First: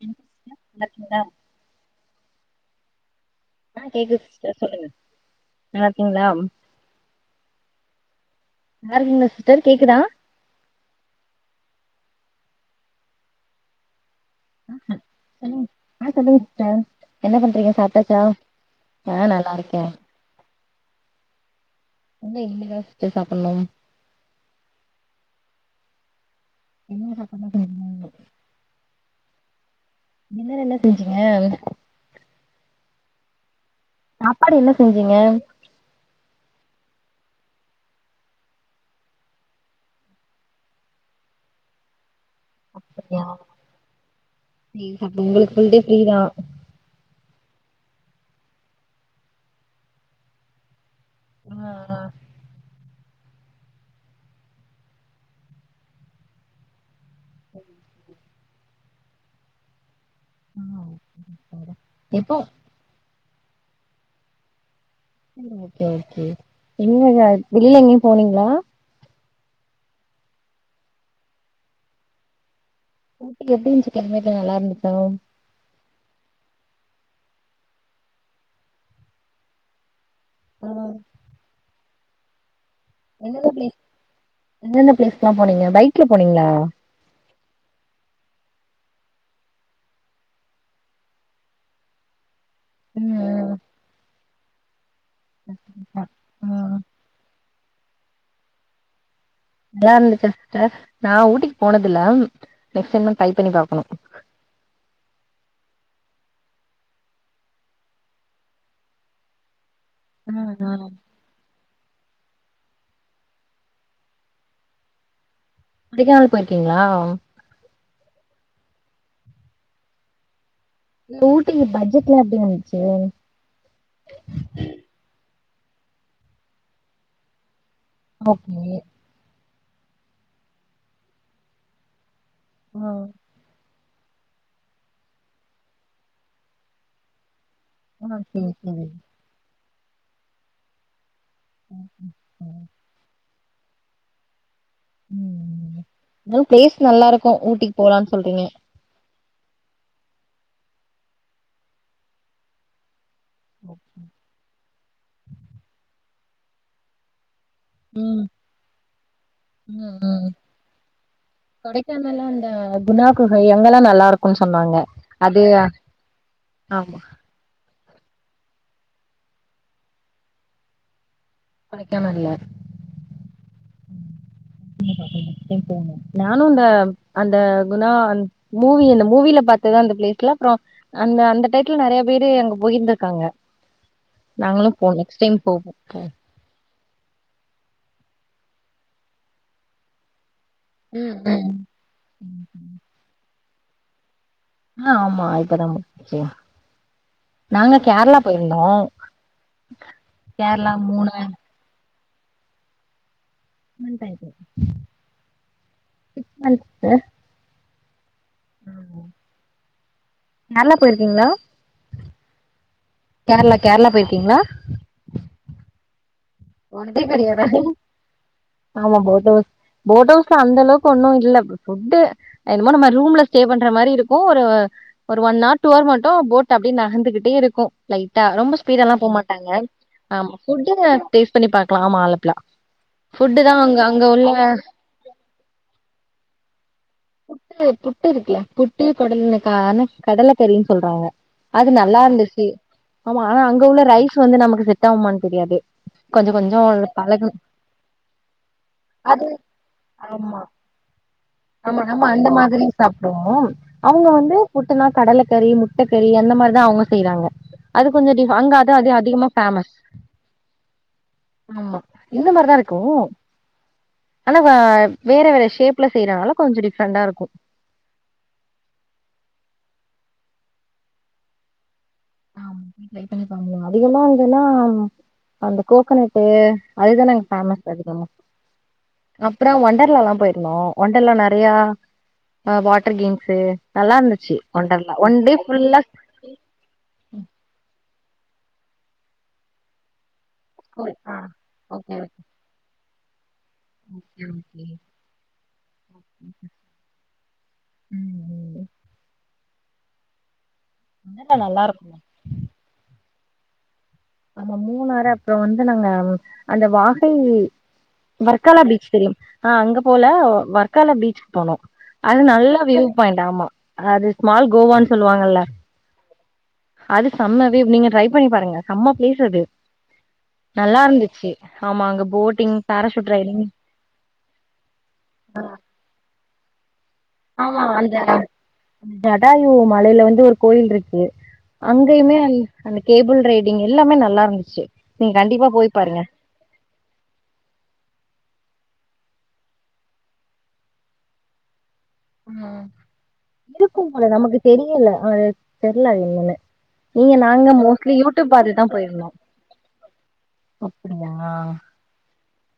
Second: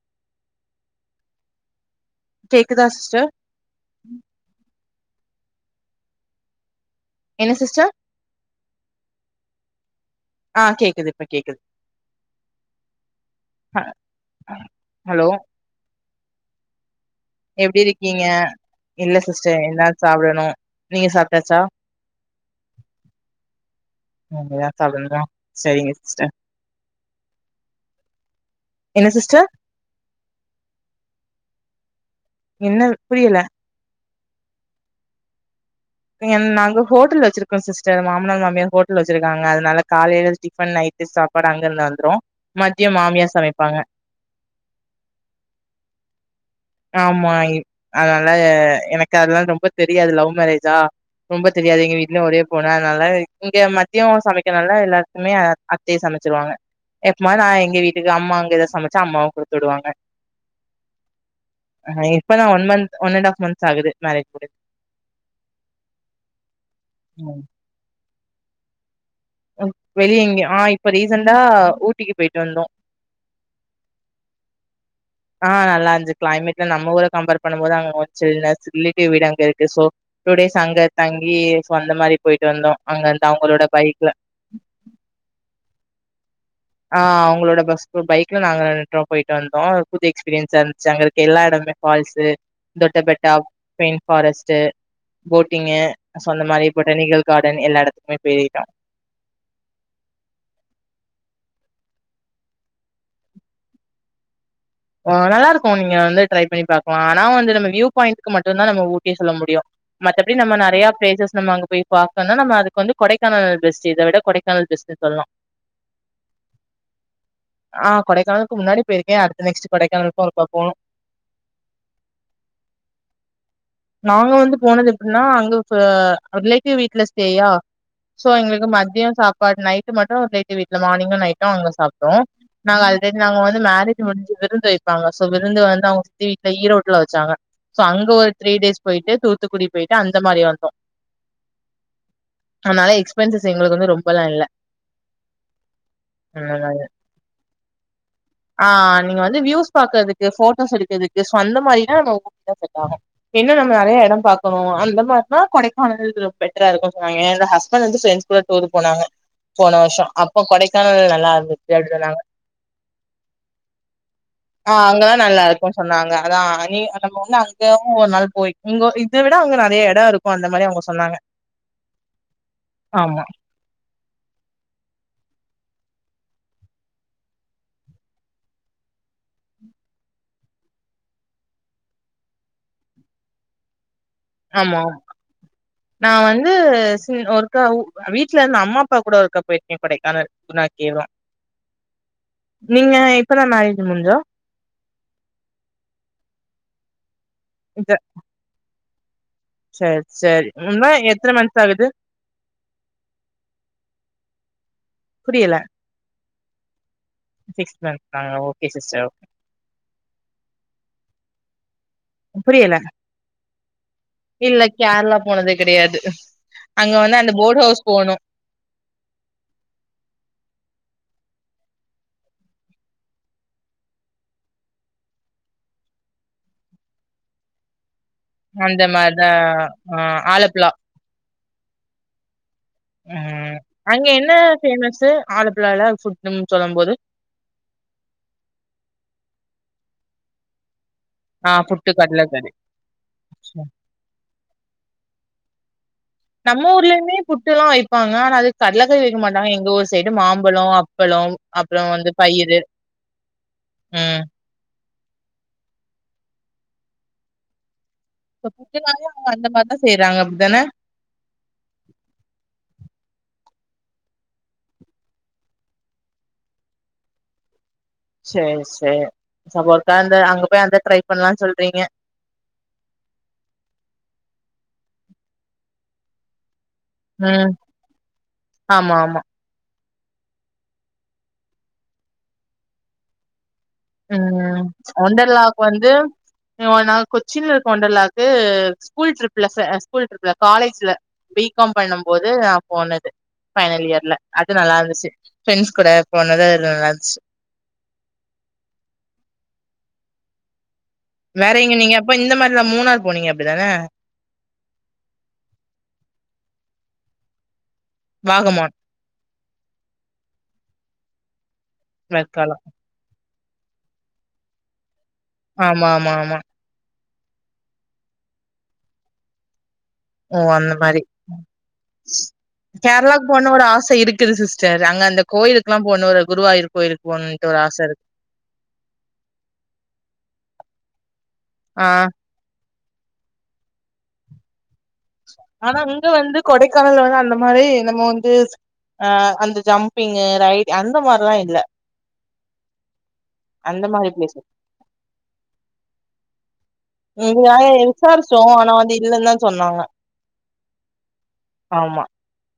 [unintelligible] நல்லா இருக்கீங்களா கேக்குதா சிஸ்டர் ஆ கேக்குது சிஸ்டர் சொல்லுங்க நல்லாகிங்லா என்ன சிஸ்டர் டர் கேக்குதா ஆ கேக்குது இப்ப கேக்குது அ ஹலோ சொல்லுங்க ஆ சொல்லுங்க சிஸ்டர் என்ன பண்றீங்க எப்பிடி சாப்ட்டாச்சா இருக்கிங்க இல்ல ஆ நல்லா சிஸ்டர் இருக்கே எல்லாரு சாப்படணு நீங்க சாப்டாச்சா ஏ இங்க இனிமேதா சிஸ்டர் சாப்புனு சேரிங்க சிஸ்டர் என்ன சாப்பலான்னு தெரியல என்ன சிஸ்டர் டின்னர் என்ன செஞ்சீங்க என்ன புரியல சாப்பாடு என்ன செஞ்சீங்க இங்கன் நாங்கோ ஹோட்டல் வச்சிருக்கோ சிஸ்டர் மாமனார் மாமியார் ஹோட்டல் வச்சிருக்காங்க அதனால காலையில டிஃபன் நைட்டு சாப்பாடு அங்க இருந்து வந்துரு மதியம் அப்பிடியா மாமியார் சமைப்பாங்க [unintelligible] உங்களுக்கு ஃபுல் டே ஃபிரிதா ப் அதனால எனக்கு அதெல்லா ரொம்ப தெரியாது லவ் மேரே ஜா ரொம்ப ஆ தெரியாது எங்க ஆ வீட்டு்யும ஒரே பொணா அதனால இங்க மத்தியோ சமைக்கனால எல்லாருக்குமே அத்தயே சமைச்சிருவாங்க எப்பமாது நா எங்க வீட்டுக்கு அம்மாங் ங்க எதா சமச்சா‌ அம்மாவு குடுத்துடுவாங்க அ ஆ, எப்போ இப்பதா one month one and half months ஆகுது நாளைக்குட ம்‌ ஓகே ஓகே [unintelligible] வெள்ல எங்யு போனீங்ளா? அ வெளிய எங்யு ஆ இப்ப ரீசண்டா ஊட்டிக்கு போயிட்டு வந்தோ ஊட்டி எப்டி இந்ச்சு கிளைமேட்லா நல்லாருந்து ஆ நல்லாந் து கிளைமேட்ல நம்ம ஊர கம்பேர் பண்ணும்போது அங்க சில்னு ரிலேடிவ் வீடு அங்க இருக்கு சோ டூ டேஸ் அங்க பரவால்ல தங்கி சோ அந்த மாரி போயிட்டு வந்தோ அங்க இருந்து எந்தெந்த அவங்களோட பிளேஸ் பைக்ல எந்தெந்த பிளேஸ்க்லா போனீங்க? பை க் ல போனீங்ளா? ஆ அவுங்களோ ட பஸ் பைக்ல நாங்க ரெண்டு பேரு போயிட்டு வந்தோ புது எஸ்பீரியன்ஸா இருந்ச்சு அங்கருக்க எல்லா எடம்மே ஃபால்ஸு ம் தொட்டபெட்டா பைன்ஃபாரஸ் ட்டு போட்டிங்கு ம் சோ அந்த மாரி ம் பொட்டானிக்கல் கார் டன் எல்லா எடத்துக்குமே போயிட்டோ நல்லாருந்துச்சா சிஸ்டர், நா ஊட்டிக்கு போனதில்ல நெக்ஸ்ட் டைம்தா ட்ரை பண்ணி பாக்கனு ஆ நல்லாருக்கு நீ வந்து ட்ரை பண்ணி பாக்லா ஆனா வந்து நம்ம வியூ பாயிண்ட்டுக்கு மட்டுந்தா நம்ம ஊட்டி சொல்ல முடியு மத்தபடி ம் நம்ம ம் நறையா பிளேசஸ் நம்ம அங்க போய் பாக்கன்னா நம்ம அதுக்கு வந்து கொடைக்கானல் பெஸ்ட்டு‌ இத விட கொடைக்கானல் பெஸ்ட்டுன் சொல்லா கொடைக்கானல் போயிருக்கீங்ளா? ஆ கொடைக்கானல்க்கு முன்னாடி போயிருக்கே அடு த்து நெக்ஸ்ட்டு கொடைக்கானலுக்கு ஒருக்கா போனு இந்த ஊட்டிக்கு பட்ஜெட்லா எப்டி வந்ச்சு? நாங்க வந்து போனது எப்புன்னா அங்க ப ரிலேட்டிவ் வீட்ல ஸ்டேயா சோ ஓகே எங்ளுக்கு மதிய சா பாடு நைட்டு மட்டு ரிலேடிவ் வீ்ட்ல மார்னிங்கு நைட்டு அங்க சாப்டோ நாங்க ஆ அல்ரெடி நாங்க வந்து மேரே ஜு முஞ்சு விருந்து வைப்பாங்க சோ விருந்து வந்து அவுங்க சித்தி வீட்ல ஈரோட்ல வச்சாங்க சோ அங்க ஒரு சேரி டேஸ் சேரி போயிட்டு தோத்துக் குடி போயிட்டு அந்த மாரி ஆட்டோ ம் எக்ஸ்பென்சஸ் எங்களுக்கு வந்து ரொம்பலா இல்ல ம் அதா பிளேஸ் நல்லா இருக்கு ஊட்டிக்கு போலான்னு சொல்றீங்க ஆ நீங்க வந்து வியூஸ் பாக்குறதுக்கு போட்டோஸ் எடுக் இதுக்கு சொந்த மாரிலா நம்ம [unintelligible] செ ஆகு இன்னு நம்ம நெறைய எட பாக்கணு அந் இந்த மாரி தா கொடைக்கானல் பெட்ரா இருக்கு சொன்னாங் [unintelligible] [unintelligible] ம் ப்ரெண்ட்ஸ் கூட டூர் போனாங்க போன ம் வருஷ ம் அப்ப கொடைக்கானல் நல்லா இருந்து சொன்னாங்க கொடைக்கானல்ல அந்த குணா குகை அங்கெல்லா நல்லா இருக்குன்னு ஆ சொன்னாங்க அங்கதா நல்லா அது இருக்கு சொன்னாங்க அதா நீ ஆமா வந்து அங்க ஓர் நாள் போய் உங்க இத விட அவங்க நெறைய எட இருக்கு அந்த மாரி அவங்க சொன்னாங்க கொடைக்கானல்ல ஆமா [unintelligible] நானு அந்த அந்த குணா மூவி இந்த மூவில பாத்ததா அந்த பிளேஸ்ல அப்பறம் அந்த அந்த டைத்துல நெறைய பேரு அங்க போயிந்திருக்காங்க நாங்களு ஆமா போம் நெக்ஸ்ட் டைம் போவோ நா வந்து ஒருக்கா ஏ வீட்ல இருந்து அம்மா அப்பா கூட ஒருக்கா போயிருக்கே கொடைக்கானல் [unintelligible] ம் ம் நீங்க இப்ப தா நாய்க்கு முஞ்சோ ஆ ஆமா இப்பதா மும் [unintelligible] நாங்க கேரளா போயிருந்தோ சேரி சேரி கேரளா உண்ம மூணு எத்தன மனஷ ஆகுது புரியல [unintelligible] தந் த சிக்ஸ் மந்த் நாங்க ஓகே சிஸ்டர் கேரளா போயிருக்கீங்களா புரியல கேரளா கேரளா போயிருக்கீங்களா இல்ல கேரளா போனது கெடையாது டஸ் [unintelligible] ஆமா போட் வொஸ் போட் வொஸ்ல அந்த அளவுக்கு ஒண்ணு இல்ல ஃபுட்டு என்னமோ நம்ம ரூம்ல ஸ்டே பண்ற மாரி இருக்கு ஒரு ஒன் ஆர் டூ ஆர் மட்டு போட் அப்டி நகந்துகிட்டே இருக்கு லைட்டா ரொம்ப அந்த ஸ்பீடா எல்லா மாரிதா போமாட்டாங்க ஆ ஃபுட்டு சர்ச் பண்ணி பாக்கலாம் ஆமா ஆலப்புழா ஃபுட்டு தா ம் அங்க உள்ள என்ன ஃபேமஸ் ஆலப்புழால்ல ஃபூட்ஸ்ன்னு சொல்லும் போது புட்டு புட்டு இருக்குல புட்டு குடல்ல க என்ன கடலை கறி சொல்றாங்க ஆ அது புட்டு, நல்லா இருந்துச்சு கடலக்கறி. ஆமா ஆனா அங்க உள்ள ரைஸ் வந்து நமக்கு செட் ஆகுமானு தெரியாது கொஞ்ச கொஞ்சோ நம்ம ஊர்லயுமே பழகு புட்டு எல்லாம் வைப்பாங்க ஆனா அது கடலக்கறி வைக்க அது மாட்டாங்க எங்க ஊர் சைடு ஆமா மாம்பழம் அப்பளம் ஆமா அப்புறம் நம்ம வந்து அந்த பயிறு. மாதிரி சாப்பிடுவோம் அவுங்க ம். வந்து புட் டுன்னா கடலைக்கறி முட்டை கறி அந்த மாதிரிதான் அவுங்க செய்யறாங்க அது கொஞ்சம் டிப் இப்ப அங்க அதான் அது புட்டுனாலே அதிகமா அவங்க அந்த மாரி ஃபேமஸ் தான் செய்றாங்க. அப்டிதானே? ஆமா இந்த மாதிரிதான் இருக்கும் ஆனா வேற வேற ஷேப்ல செய்யறாங்கள கொஞ்சம் டிஃப்ரெண்டா இருக்கும் செர் செர் சப்போர்க்கா அந்த அங்க போய் அந்த ட்ரை பண்ணலாம்னு சொல்றீங்க பண்ண அதிகமா வந்தன்னா அந்த கோக்கனட்டு அதுதான் நாங்க ம். ஃபேமஸ் பாத்துட்டு வந்தோம் ஆமா, ஆமா. அப்புறோம் ஒண்டர் லாலாம் போயிருந்தோம் ஒண்டர்லா நறையா ஆ வாட்டர் கேம்ஸு நல்லா இருந்துச்சு ம் ஒண்டர்லா ஒன் டே ஒண்டர்லாவுக்கு ஃபுல்லா வந்து நா நான் கொச்சின்யில்ல இருக்குற ஓண்டர்லா க்கு ஸ்கூல் ட்ரிப்ல ஸ்கூல் ட்ரிப்ல காலேஜ்ல ஆ பி காம் ஓகே ஓகே பண்ணும் போது நான் போனேன் பைனல் இயர்ல ஓகே அது ஓகே நல்லா இருந்துச்சு ஃப்ரெண்ட்ஸ் கூட போனது அதுல நல்லா இருந்துச்சு ம் ம் ஒண்டர்லா வேற நல்லா எங்க இருக்கு நீங்க அப்ப இந்த மாதிரி எல்லாம் மூணார் போனீங்க அப்டி தானே ஆமா மூணுாரு அப்புறோம் வந்து நாங்க அந்த வாகை வர்காலா வாகமான் பீச் தெரியும் ஆ அங்க போல வர்கால பீச்சிக்கு போனோம் அது நல்லா வர்க்காலம் வியூ பாயிண்ட் ஆமா அது ஸ்மால் கோவன்னு ஆமா ஆமா ஆமா அது செம்ம வேவ் நீங்க ட்ரை பண்ணி பாருங்க சம்ம பிளேஸ் அது ஓ அந்த நல்லா மாரி இருந்துச்சு ஆமா அங்க போட்டிங் பேராஷூட் கேரளாக்கு ரைடிங் போனோனு ஒரு ஆசை இருக்குது சிஸ்டர் அங்க அந்த கோயிலுக்கு எல்லா போன ஒரு குருவாயூர் கோயிலுக் ஆமா அந்த ஜடாயு மலையில வந்து ஒரு கோயில் இருக்கு ஆ அங்கயுமே அந்த கேபிள்ரைடிங் எல்லாமே நல்லா இருந்துச்சு நீங்க கண்டிப்பா போய் ஆனா பாருங்க அங்க வந்து கொடைக்கானல்ல வந்து அந்த மாரி நம்ம வந்து அ அந்த ஜம்பிங் ரைடிங் அந்த மாரிலா இல்ல ம் இருக்கு அந்த போல மாரி பிளேஸ் நமக்கு தெரியல அது தெர்ல என்னன்னு நீங்க நாங்க மோஸ்ட்லி யூடியூப் விசாரிச்சோ பாத்துதா ஆனா அது போயிருந்தோ இல்லனு தா சொன்னாங்க அப்படியா ஆமா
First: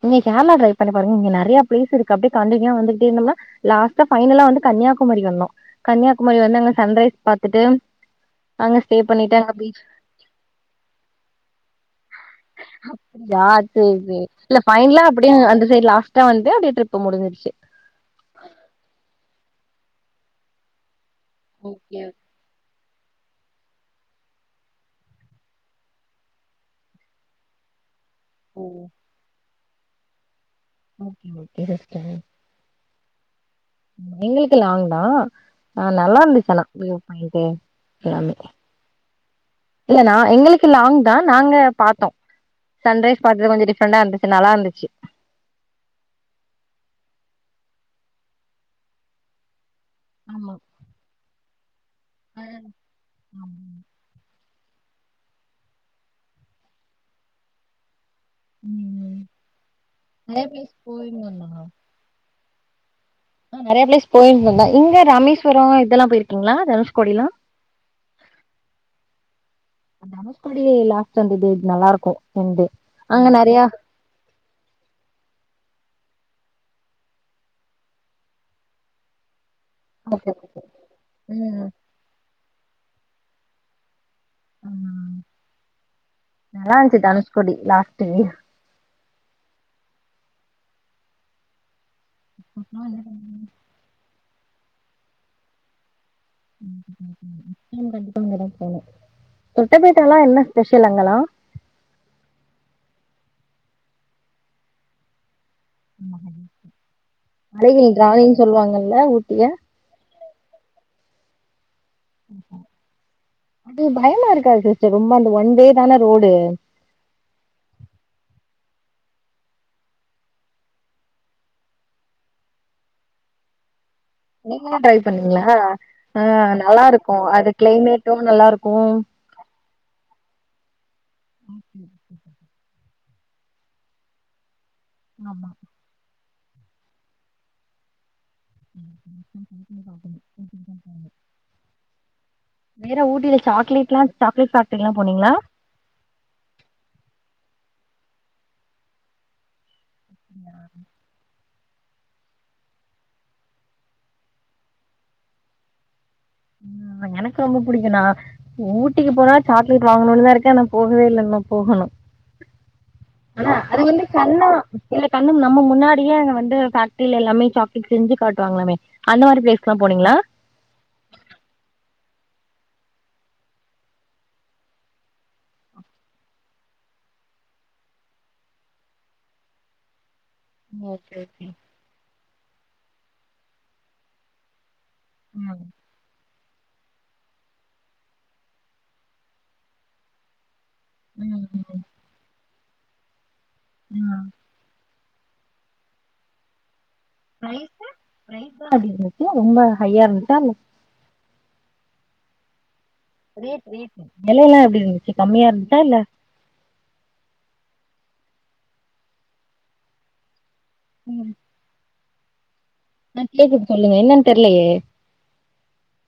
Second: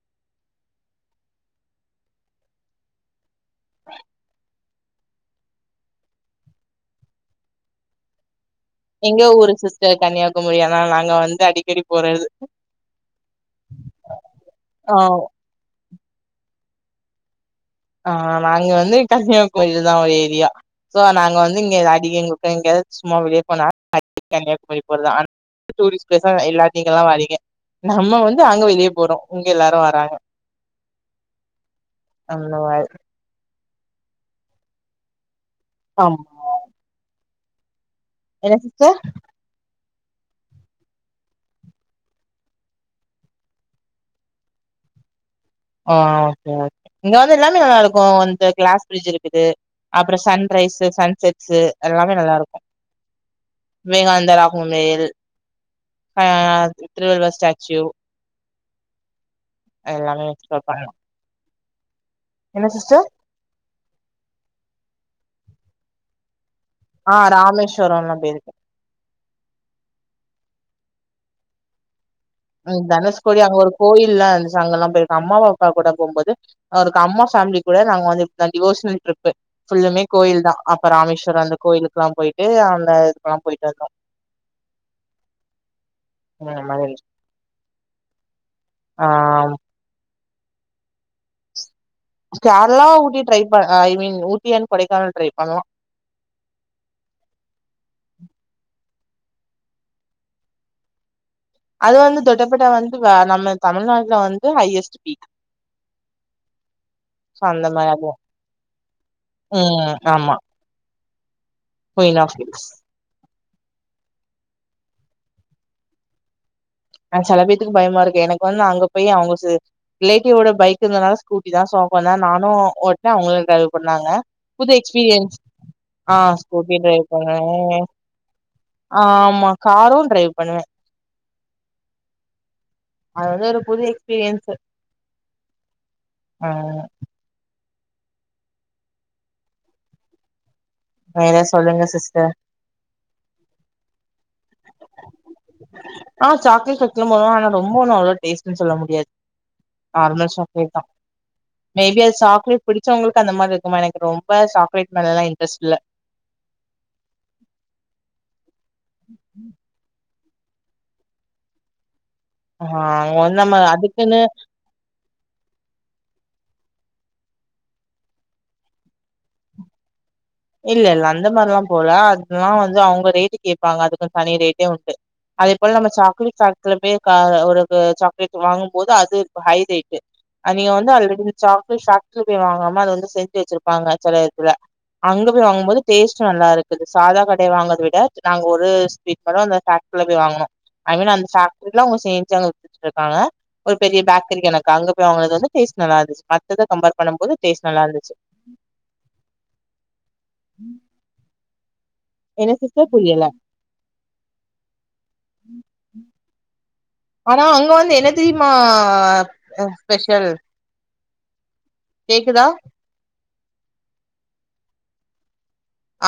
நீங்க கேரளா ட்ரைப் பண்ணி பாருங்க இங்க நிறைய பிளேஸ் இருக்கு அப்டியே கண்டின்யூவா வந்துட்டு இருந்தம்னா லாஸ்ட்டா ஃபைனலா வந்து கன்னியாகுமரி வந்தோம் கன்னியாகுமரி வந்து அங்க சன்ரைஸ் பாத்துட்டு அங்க ஸ்டே எங்க பண்ணிட்டு ஊரு அங்க பீச் சிஸ்டர் கன்னியாகுமரி ஆனா நாங்க வந்து அடிக்கடி போறது ஆ ஃபைனல்லா அப்டியே வந்து லாஸ்ட்டா வந்து அப்டியே டிரிப் முடிச்சிறுச்சு ஆ நாங்க வந்து கன்னியாகுமரி தா ஒரு ஏரியா சோ நாங்க வந்து இங்க ஓகே அடி எங்களுக்கு எங்க சும்மா வெளிய போன கன்னியாகுமரி போறது டூரிஸ்ட் பிளேஸ் எல்லா இங்க தா வாரிங்க நம்ம வந்து அங்க ஓ வெளிய போறோம் எல்லாரு வாராங்க ஓகே ஓகே சிஸ்டர் ஆ எங்களுக்கு லாங் தான் ஆ நல்லா ஆமா இருந்துச்சு‌ ஆனா ம் என்ன சிஸ்டர் இல்ல நா எங்களுக்கு லாங் தான் நாங்க பாத்தோம் சன்ரைஸ் பாத்தது கொஞ்சோம் டிஃப்ரெண்டா இருந்துச்சு நல்லா இருந்துச்சு அ ஓகே ஒகே இங்க வந்து எல்லாமே நல்லா இருக்கு வந்து கிளாஸ் பிரிட்ஜ் இருக்குது அப்றோ ஆமா சன்ரைஸ்சு சன்செட்ஸ்சு எல்லாமே நல்லா இருக்கு அதான். விவேகானந்தரா [unintelligible] அ திருவள்ளுவர் ஸ்டேச்சூ எல்லாமே என் எக்ஸ்ப்ளோர் பிளேஸ் பண்ணலா போயிடலாமா என்ன சிஸ்டர் நெறைய பிளேஸ் போயிருக்கோம் தா இங்க ராமேஸ்வரம் இதெல்லாம் போய் இருக்கீங்களா ஆ ராமேஸ்வரம்லாம் போயிருக்கேன் தனுஷ்கோடி லாஸ்ட் அந்த டே நல்லா இருக்கும் ம் தனுஷ்கோடி அங்க ஒரு கோயிலாம் அங்க எல்லா போயிருக்க அம்மாவ அப்பா கூட போகும்போது அவரு அம்மா பேமிலி கூட நாங்க வந்துன் டிவோஷனல் ட்ரிப்பு ஃபுல்லுமே ஓகே கோயில் ஓகே தான் அப்ப ராமேஸ்வரம் அந்த ம் கோயிலுக்குல்லாம் போயிட்டு ஏங்க அந்த இதுக்கெல்லாம் போயிட்டு இருக்கோம் ம் ம் நல்லா மாதிரி இருந்துச்சு தனுஷ்கோடி லாஸ்ட்டு ஆமா கேரளா லா ஊட்டி ட்ரை ப ஐ மீன் ஊட் ஊட்டி அண்ட் கொடைக்கானல் ட்ரை பண்ணலாம் [unintelligible] தெட்டப்பேட்ட எல்லா என்ன ஸ்பெஷல் அங்கலாம் அது வந்து தொட்டப்பட்ட வந்து நம்ம தமிழ்நாட்டுல வந்து ஹையஸ்ட் பீக் சோ அந்த மாரி மழையின் அதுவு ராணியின் சொல்வாங்க இல்ல ஊட்டிய போய் லாஸ்ட்மினிட் அது பயமா இருக்காது சிஸ்டர் ரொம்ப அந்த ஒன் வே தானே அந்த ரோடு அ சில பேத்துக்கு பயமா இருக்கு எனக்கு வந்து அங்க போய் அவங்க ரிலேட்டிவ்வோட பைக் இருந்தனால ஸ்கூட்டி தான் சோ நானும் ஓட்டேன் அவங்கள டிரைவ் பண்ணு நீங்களும் ட்ரைவ் பண்ணீங்களா ஆ அ ஸ்கூட்டி நல்லா டிரைவ் இருக்கும் அது பண்ணுவே கிளைமேட்டும் நல்லா இருக் ஆமா காரும் டிரைவ் பண்ணுவேன் [inaudible] அது வந்து ஒரு புது எக்ஸ்பீரியன்ஸ்சு ஆமா ஆ [unintelligible] வேற சொல்லுங்க சிஸ்டர் வேற ஊட்டில சாக்லேட்லாம் ஆ சாக்லேட் பேக்ட்ரீல போனோம் ஆனா ரொம்போ நல்ல டேஸ்ட்ன்னு சொல்ல முடியாது நார்மல் சாக்லேட்தான் மேபி அது சாக்லேட் பிடிச்சவங்களுக்கு அந்த மாரி இருக்குமா எனக்கு ரொம்ப சாக்லேட் மேல எல்லா இன்ட்ரெஸ்ட் இல்ல ம்‌ எனக்கு ரொம்ப புடிக்கு நா ஊட்டிக்கு போனா சாக்லேட் வாங்கணுன் தா இரு க்கே ஆனா போகவே இல்ல இன்னு போகனு ஆ ஆனா நம்ம அது வந்து அதுக்குன்னு கண்ணா இல்ல கண்ணும்‌ நம்ம முன்னாடியே அங்க வந்து பேக்ட்ரிலெல்லாமே சாக்லேட் செஞ்சு காட்டுவாங்ளாமே அந்த மாரி பிளேஸ்க்லா போனீங்ளா? இல்லெல்ல அந்த மார்லா போல அதுலா வந்து அவுங்க ரேட்டு கேப்பாங்க அதுக்குன் தனி ரேட்டே உண்டு அதே போல நம்ம சாக்லேட் ஃபேக்ட்ரில பேய் க ஒரு கு சாக்லேட் வாங்கும் போது அது ஹை ரேட்டு அத் நீங்க வந்து okay already okay chocolate factory பேய் வாங்காம அது வந்து செஞ்சு வச்சிருப்பாங்க செல எடத்துல அங்க போய் ம் வாங்கும் போது டேஸ்ட்டு நல்லாரு க்கு சாதா கடைல வாங்கத விட நாங்க ஒரு ஸ்வீட் மட்டு அந்த ஃபேக்ட்ரில போயி வாங்குனோ ஐ மீன் அந்த ம் ஃபேக்ட்ரில அவுங்க சேஞ்சாங்க வச்சுட்ருக்காங்க ஒரு பெரிய ம் பேக்கரி கணக்கா அங்க அவுங்கது வந்து டேஸ்ட் நல்லாருந்துச்சு மத்தத கம்பேர் பண்ணும் போது டேஸ்ட் நல்லா ப்ரைஸு இருந்துச்சு ப்ரைஸ்லா எப்டி இருந்துச்சு ரொம்ப ஹையா இருந்துச்சா இல்ல என்ன சிஸ் ரேட் ரேட்டு வெலையலா எப்டி இருந்துச்சு கம்மியா இருந்துச்சா இல்ல தெரிம்மா ஸ்பெஷல் ம் கேக்குதா ஆ கேக்குது சொல்லுங்க என்னன் தெர்லயே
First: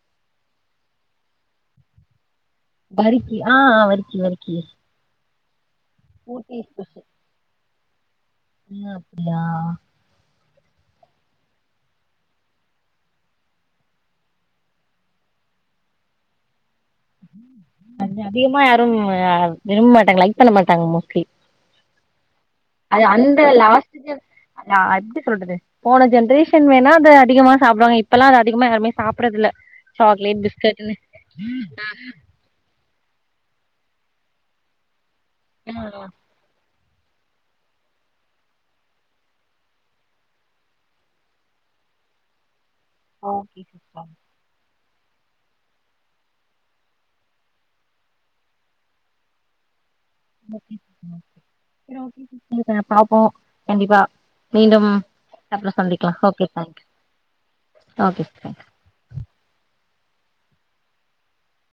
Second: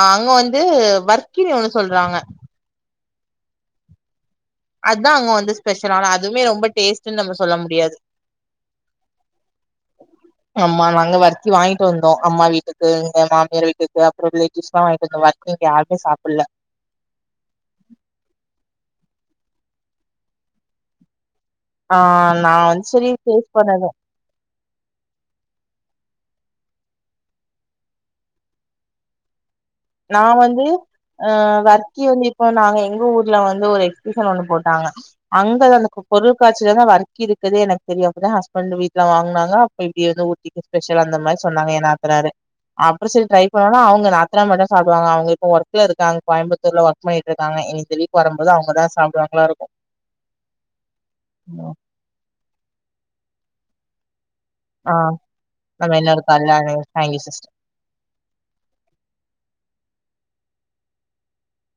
ஆ அங்க வந்து வர்க்கினு ஒன்னு சொல்றாங்க வருக்கி ஆ ஆ வர்க்கி வர்க் அதா அங்க வந்து ஸ்பெஷல் ஆனா அதுமே ஊட்டி ரொம்ப ஸ்பெஷல் டேஸ்ட்டுன் நம்ம சொல்ல முடியாது [unintelligible] அப்டியா ஆமா நாங்க வர்க்கி வாங்கிட்டு வந்தோ அம்மா வீட்டுக்கு இங்க மாமியார் வீட்டுக்கு அப்பறோ ரிலேட்டிவ்ஸ்க்லா வாங்கிட்டு வந்தோ வர்க்கி இங்க யாருமே சாப்புல்ல அத அதிகமா யாரு விரும்ப மாட்டாங்க லைக் பண்ண மாட்டாங்க மோஸ்ட்லி ஆ அ நா வந் சரி டேஸ் பண்ண அத நா எப்டி சொல்றது போன ஜென்ரேஷன் வேணா அத அதிகமா சாப்டுவாங்க இப்பல்லா அது அதிகமா யாருமே சாப்றதுல்ல நா வந்து அ வர்க்கி வந்து இப்போ நாங்க எங்க ஊர்ல வந் ந்து ஒரு எக்ஸிபிஷன் ஒன்னு போட்டாங்க அங்கதா அந்த ஆ பொருகாச்சிலதா வர இக்தி இருக்கதே எனக்கு தெரியலங்க ஹஸ்பண்ட் வீட்டுல வாங்னாங்க அப்ப இப்பிடி எதோ ஊட்டிக்கு ஸ்பெஷல் அந்த மாரி சொன்னாங்க ஏ நாத்தனாரு அப்புறோ சரி ட்ரை ஓகே பண்ணோன அவங்க சிஸ்டர் நாத்தனா மேட சாப்டுவாங்க அவுங்க இப்ப ஒர்க்ல இருகாங்க கோயம்புத்தூர்ல ஒர்க் பண்ணிட்ருகாங்க இனி இந்த வீக் வருபோது அவங்கதா சாப்டுவாங்களா இருக்கு ஓகே சிஸ்டர் ஓகே சேரி ஓகே சிஸ்டர் ஆ பாப்போ கண்டிப்பா மீண்டும் ஆ அப்பல நம்ம சந்திக்கலா இன்னொரு ஓகே கால்ல thank you thank you sister okay thank you